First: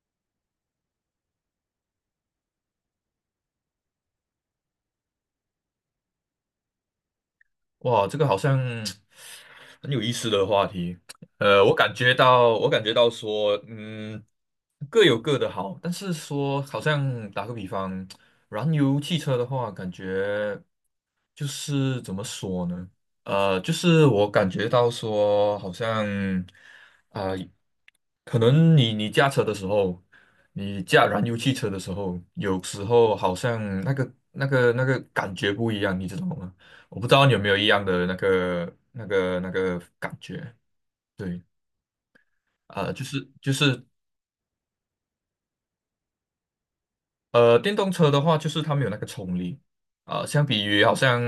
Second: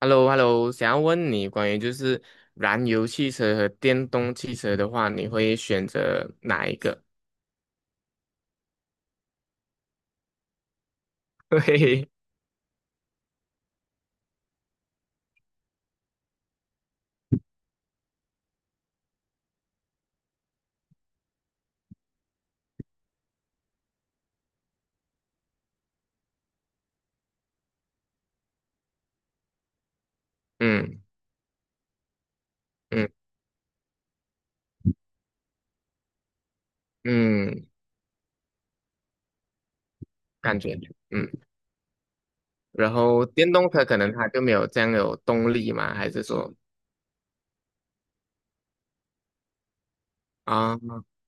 h e l l o h e l l o 想要问你关于就是燃油汽车和电动汽车的话，你会选择哪一个？哇，这个好像很有意思的话题。嘿嘿，我感觉到说，各有各的好，但是说，好像打个比方，燃油汽车的话，感觉就是怎么说呢？就是我感觉到说，好像啊、可能你驾车的时候，你嗯驾燃油汽车的时候，有时嗯候好像那个感觉不一样，你知道吗？我不知道你有没有一嗯，样的那个感觉。感觉嗯，对，然就后是就电动是车可能它就没有这样有动力嘛，还是说电动车的话，就是它没有那个冲力相比啊于好像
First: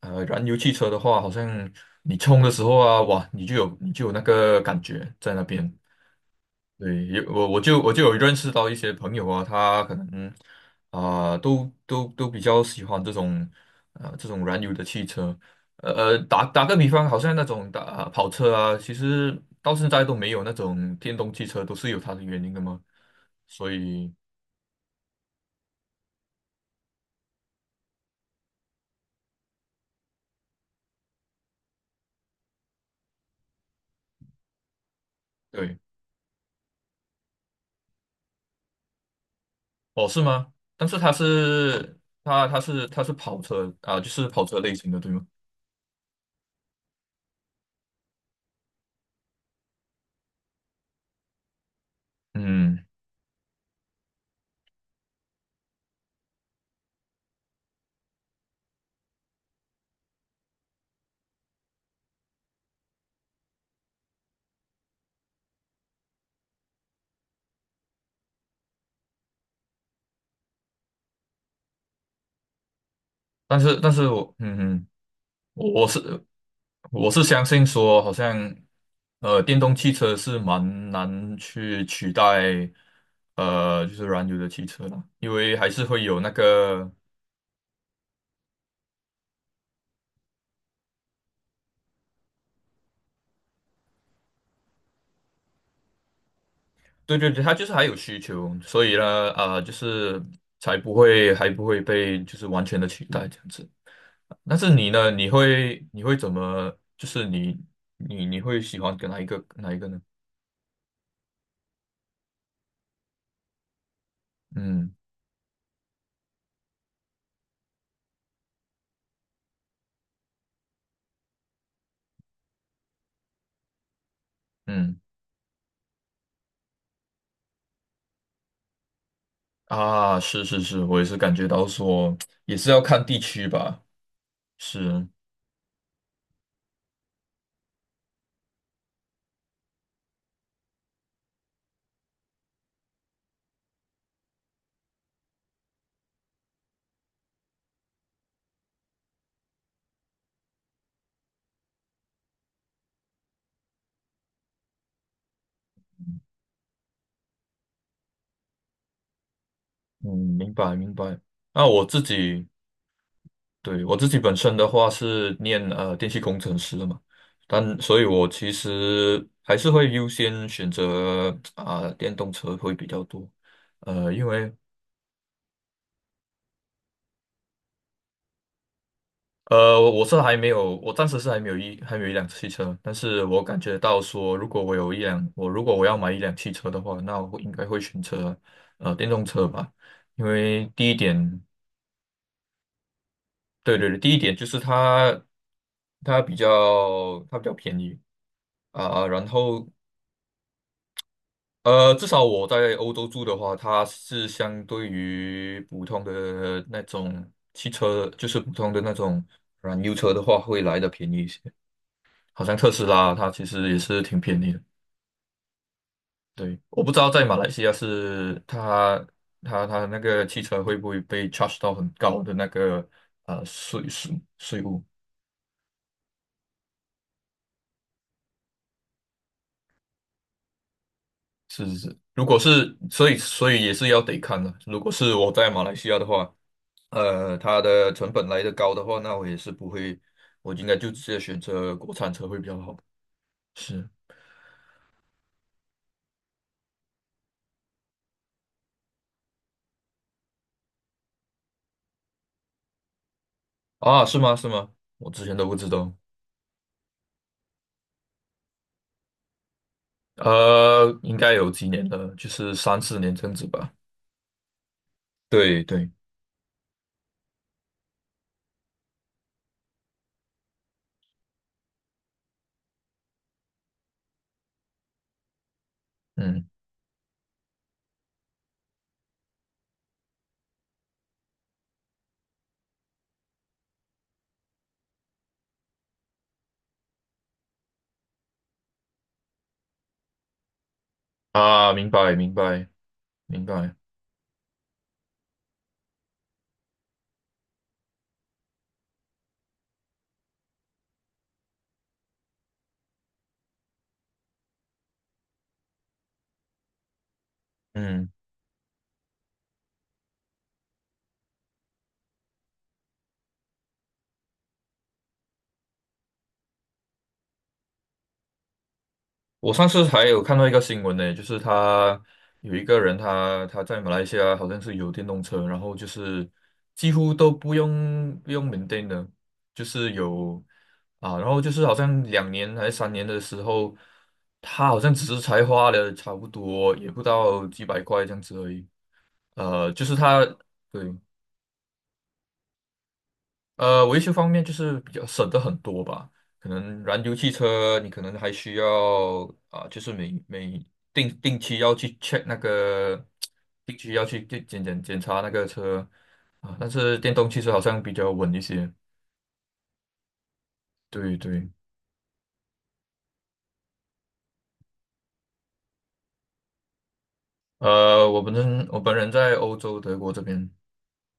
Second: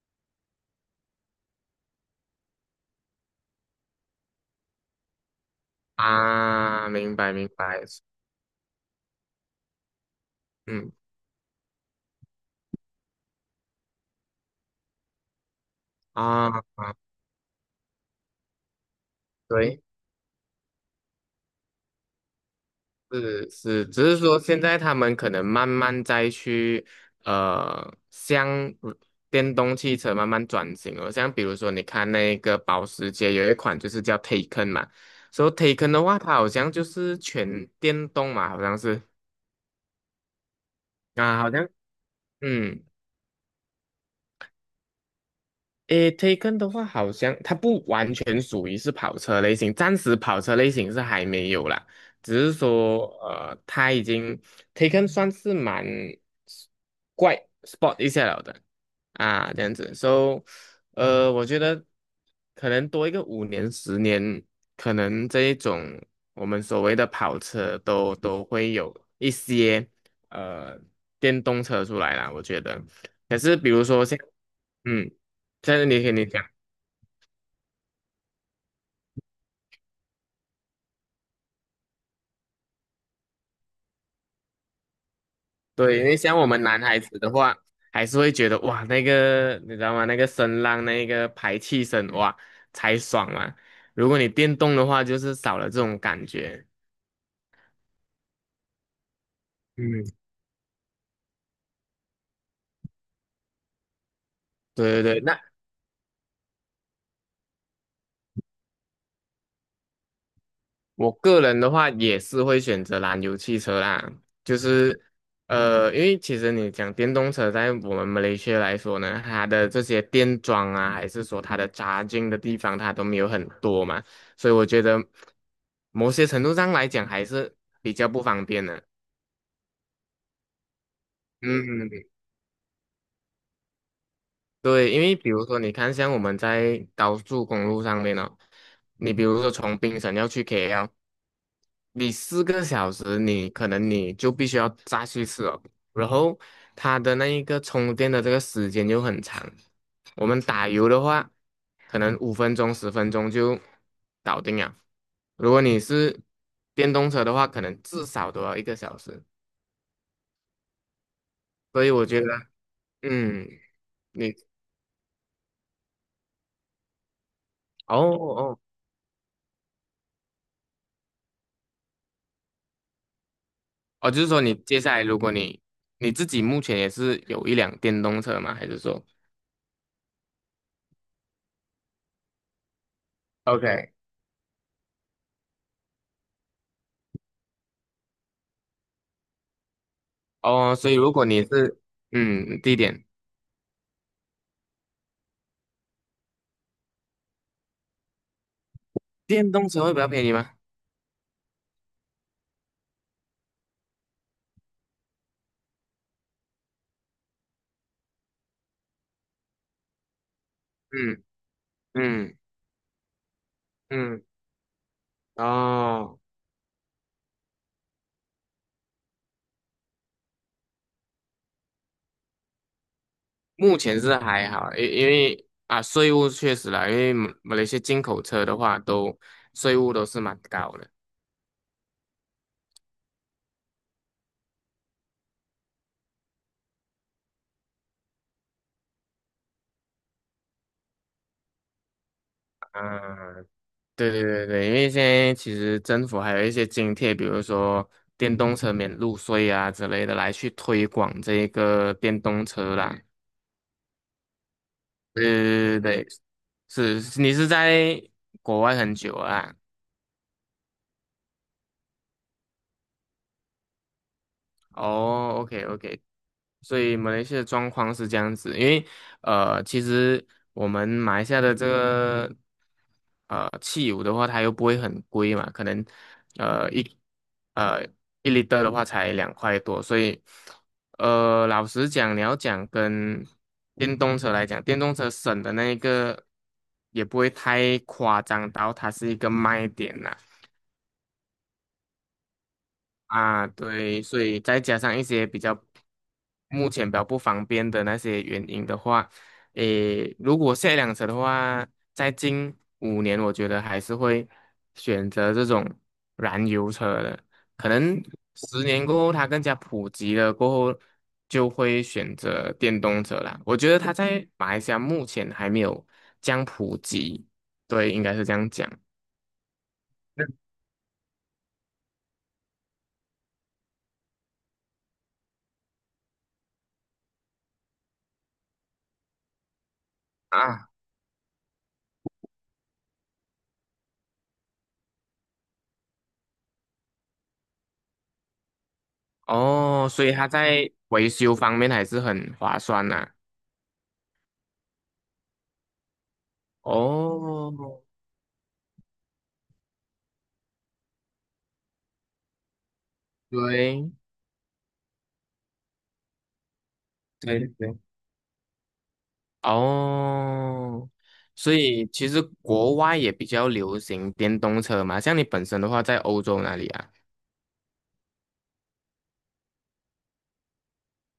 燃油汽车的话，好像你冲的时候啊，哇，你就有那个感觉在那边。啊，对，明有白明我我就白，我就有认识到一些朋友啊，他可能嗯都比较喜欢这种燃油的汽车。打啊，打个比方，好像那种打跑车啊，其实到对。现在都没有那种电动汽车，都是有它的原因的嘛。是所是，只以是说现在他们可能慢慢再去向电动汽车慢慢转型了。像比如说，你看那个保时捷有一款就是叫 Taycan 嘛，所以 对。Taycan 的话，它好像就是全电动嘛，好像是哦，是吗？但是它啊，好像是它它嗯。是它是跑车啊，就是跑车类型的，对吗？诶，Taken 的话，好像它不完全属于是跑车类型，暂时跑车类型是还没有啦，只是嗯，说它已经 Taken 算是蛮 s- 怪 sport 一下了的啊，这样子，so 我觉得可能多一个五年十年，可能这一种我们所谓的跑车都会有一些呃电动车出来啦，我觉得，可是但比是如但说是像我嗯。在我是我你跟你是讲，我是相信说，好像电动汽车是蛮难去取代就是燃油的汽车啦，因为还是对，会因为有那像我们男个。孩子的话，还是会觉得哇，那个你知道吗？那个声浪，那个排气声，哇，才爽嘛。如果你电动的话，就是少了这种感觉。对对对，它就是还有需求，所以呢，就嗯，是才不会还不会被就是完全的取代这样子。但是你对呢？对对，你那。会你会怎么？就是你会喜欢跟哪一个呢？我个人的话也是会选择燃油汽车啦，就嗯是因为其实你讲电动车，在我们马来西亚来说呢，它的这些电桩啊，还是说它的扎进的地方，它都没有很多嘛，所以我觉嗯得某些程度上来讲还是比较不方便的。啊，是是是，我也是感觉到嗯，说，也是要看地区吧。对，因是，为比如说你看，像我们在高速公路上面哦，你比如说从槟城要去 KL。你4个小时，你可能你就必须要再去吃哦。然后它的那一个充电的这个时间就很长。我们打油的话，可能5分钟、10分钟就搞定了。如果你是电动车的话，可能至少都要1个小时。嗯，明白明白。那我所以自我觉得，己嗯，对，我自己你本身的话是念电气工程师的嘛，但哦所以我其哦实还是会优先选择电动车会比较多。哦，就因是说为你接下来，如果你自己目前也是有一辆电动车吗？还是说 我是还没有，我暂时是还没有一辆汽车，但是我感觉 OK，到说，如果我有一辆，如果我要买一辆汽车的话，那我应该会选择电动车吧，因为哦，第所一以如果点，你是嗯地点。对对对，第一点就是它比较便宜啊，然电后动车会比较便宜吗？至少我在欧洲住的话，它是相对于普通的那种汽车，就是普通的那种燃油车的话，会来的便宜嗯一些。嗯好像特斯拉它其实也是挺嗯，便宜的。哦，对，我不知道在马来西亚是它那个汽车会不会被 charge 到很高的那个呃目税前是税还税好，务？因为啊，税务确实啦，因为马来西亚进口车的话都，税务都是蛮高的。是是是，如果是，所以也是要得看的。如果是我在马来西亚的话，它的成本来的高的话，那我也是不会，我应该就直接选择国产车会比较好。嗯，是对对对对，因为现在其实政府还有一些津贴，比如说电动车免路税啊之类的，来去推广这一个电动车啦。啊，是吗？是吗？我之前都不知对对道。对对，是你是在国外很久啊？应该有几年了，就是三四年这样子吧。哦对，OK 对，OK，所以马来西亚的状况是这样子，因为其实我们马来西亚的这个汽油的话，它又不会很贵嘛，可能嗯呃一呃一 l i 的话才2块多，所以老实讲，你要讲跟电动车来讲，电动车省的那一个也不会太夸张到它是一个卖点啦。啊，明白明白明啊，白，对，所以再加上一些比较目前比较不方便的那些原因的话，诶，如果下一辆车的话，在近5年，我觉得还是会选择这种燃油车的。可能嗯，十年过后，它更加普及了过后，就会选择电动车啦。我觉得它在马来西亚目前还没有这样普及，对，应该是这样讲。我上次还有看到一个新闻呢，就是有一个人他在马来西亚好像是有电动车，然后就是几乎都不用 maintain 的，就是有啊。啊，然后就是好像2年还是3年的时候，他好像只是才花了差不多也不到几百块这样子而已。呃，就哦，是所以他它在对。维修方面还是很划算呐、维修方面就是比较省的很多吧。可能燃油汽哦，车，你可能还需要就是每定期要去 check 那个，定对期要去检查那个车啊。但是电动汽对车好对，像比较稳一些。哦，对对，所以其实国外也比较流行电动车嘛，像你本身的话，在欧洲哪里啊？我本人在欧洲德国这边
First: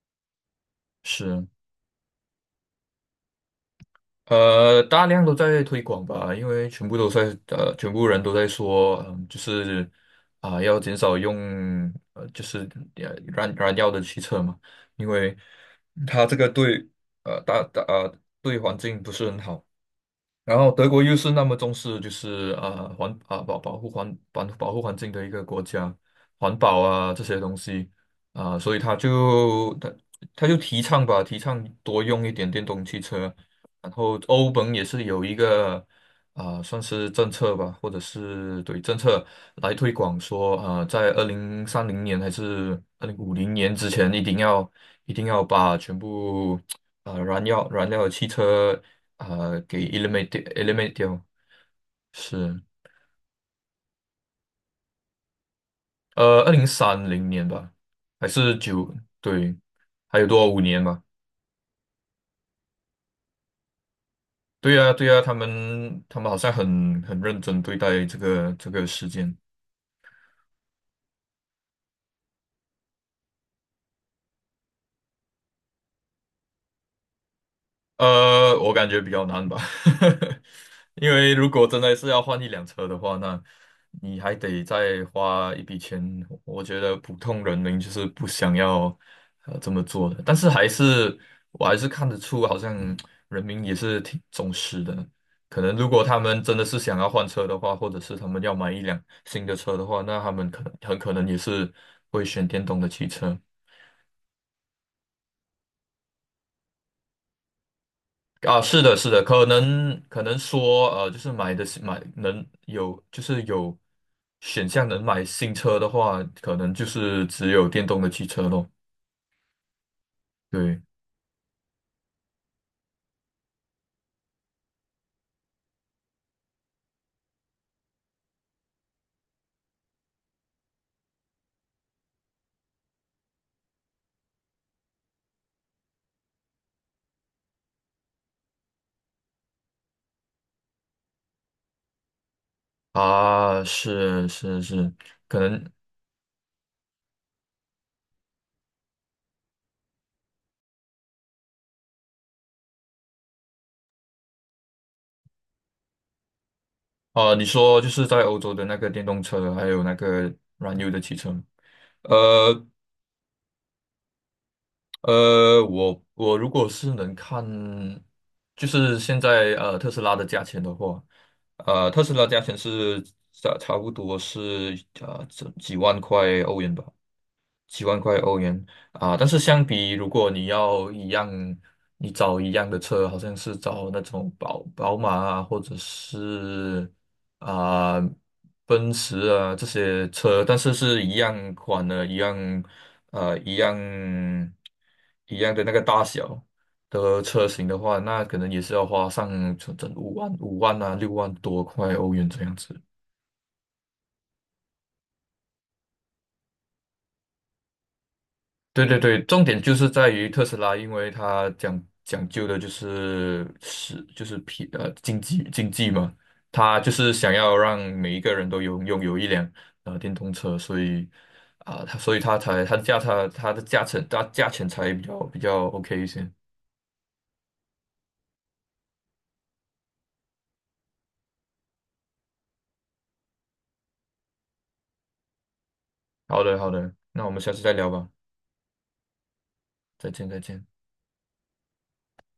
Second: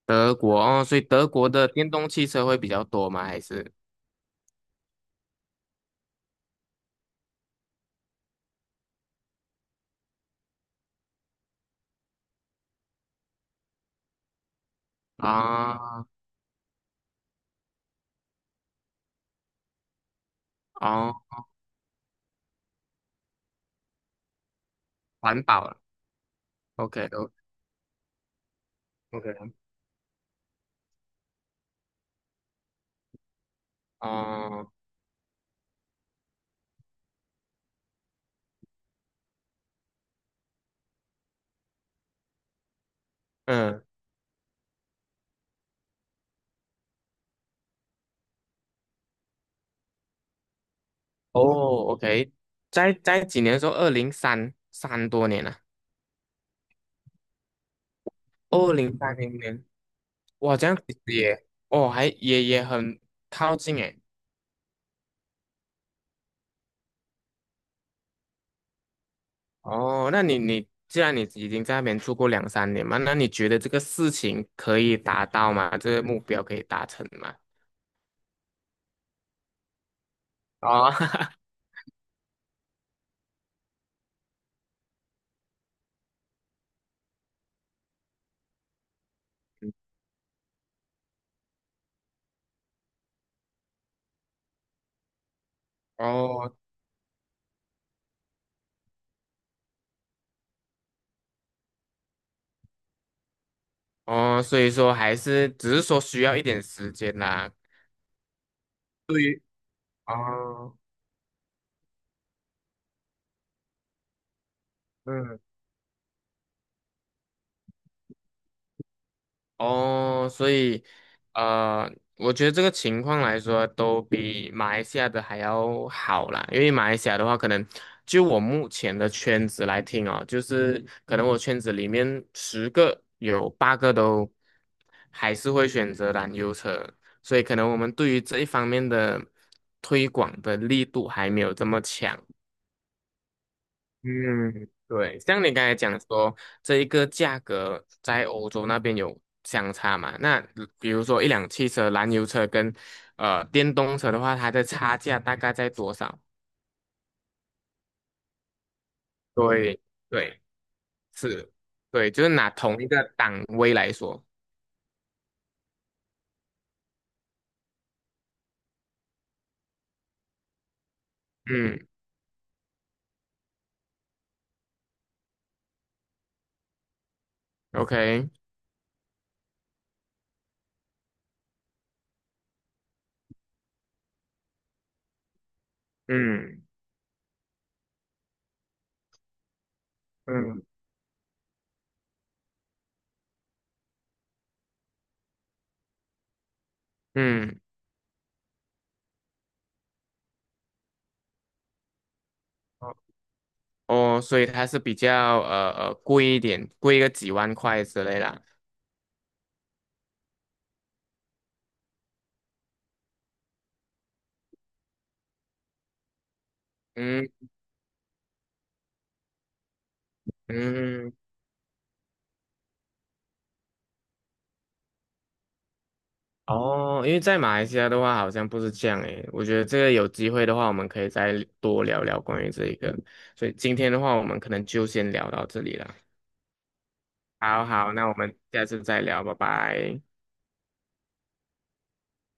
德国哦，所以德是。国的电动汽车会比较多吗？还是大量都在推广吧，因为全部都在全部人都在说，就是要减少用就是燃料的汽车嘛，因为啊它这个对呃大大呃对环境不是很好。然后德国哦，又是那么重视，就是啊环啊保保护环保保护环境的一环个国保了家，环保，OK 啊这都 些东西啊，所以他 OK 就他他就提倡吧，提倡多用一点电动汽车。然后欧哦，盟也是有一个算是政策吧，或者是对政策来推广说，啊，在二零三零年还是2050年嗯之前，一定要把全部燃料的汽车给 eliminate 掉。哦，OK，是，在几年的时候，二零三三多年了、啊，二零三零年吧，还是二九零三零对。年。还有多少哇，五这样年其吧？实也，哦，还也很靠近诶。对呀、对呀、他们好像很认真对待这个事件。哦，那你既然你已经在那边住过2、3年嘛，那你觉得这个事情可以达到吗？这个目标可以达成吗？我感觉比较难吧，哦，因为 如果真的是要换一辆车的话，那你还得再花一笔钱。我觉得普通人民就是不想要这么做的，但是还是我还是看得出，好像人民也是挺重视的。可能如果他们哦真的是想要换车的话，或者是他们要买一辆新的车的话，那他们可能很可能也是会选电动的汽车。哦，所以说还是只是说需要一点时间啦。啊，是的，是的，对，于可能哦，说，就是买的是买能有，就是有选项能买嗯。新车的话，可能就是只有电动的汽车咯。哦，所对以，呃，我觉得这个情况来说，都比马来西亚的还要好啦。因为马来西亚的话，可能就我目前的圈子来听哦，就是可能我圈子里面10个有8个都还是会选择燃油车，所以可能我们对于这一方面的推广的力度还没有这么强。啊，是是嗯，是，对，可像你刚能才讲说，这一个价格在欧洲那边有相差嘛？那比如说一辆汽车，燃油车跟电动车的话，它的差价大概在多少？啊，你说就是在欧洲的那个电动车，还对，有那个对，燃油的汽车，是，对，就是拿呃。同一个档位来说，我如果是能看，就是现在特斯拉的价钱的话，嗯特斯拉价钱是差不多是这几万块欧元吧。几万块，OK，欧元啊，但是相比如果你要一样，你找一样的车，好像是找那种宝马啊，或者嗯是啊奔驰啊这些车，但嗯是是一样款的，呃一样一样的那个大小的车嗯，型的话，那可能也是要花上整整五万啊6万多块欧元这样子。哦，所以它是比较贵一点，贵个几万块之类啦，对对对，重点就是在于特斯拉，因为它讲究的就是经济嘛，它就是想嗯要让每一个人都拥有一辆电动车，所以嗯。啊，它、所以它才它的价它它的价钱它价钱才比较 OK 一些。哦，因为在马来西亚的话，好像不是这样诶。我觉得这个有机会的话，我们可以再多聊聊关于这一个。所以今天的话，我们可能就先聊到这里了。好的好的，那我们下次好再聊好，那吧，我们下次再聊，拜拜。再见再见。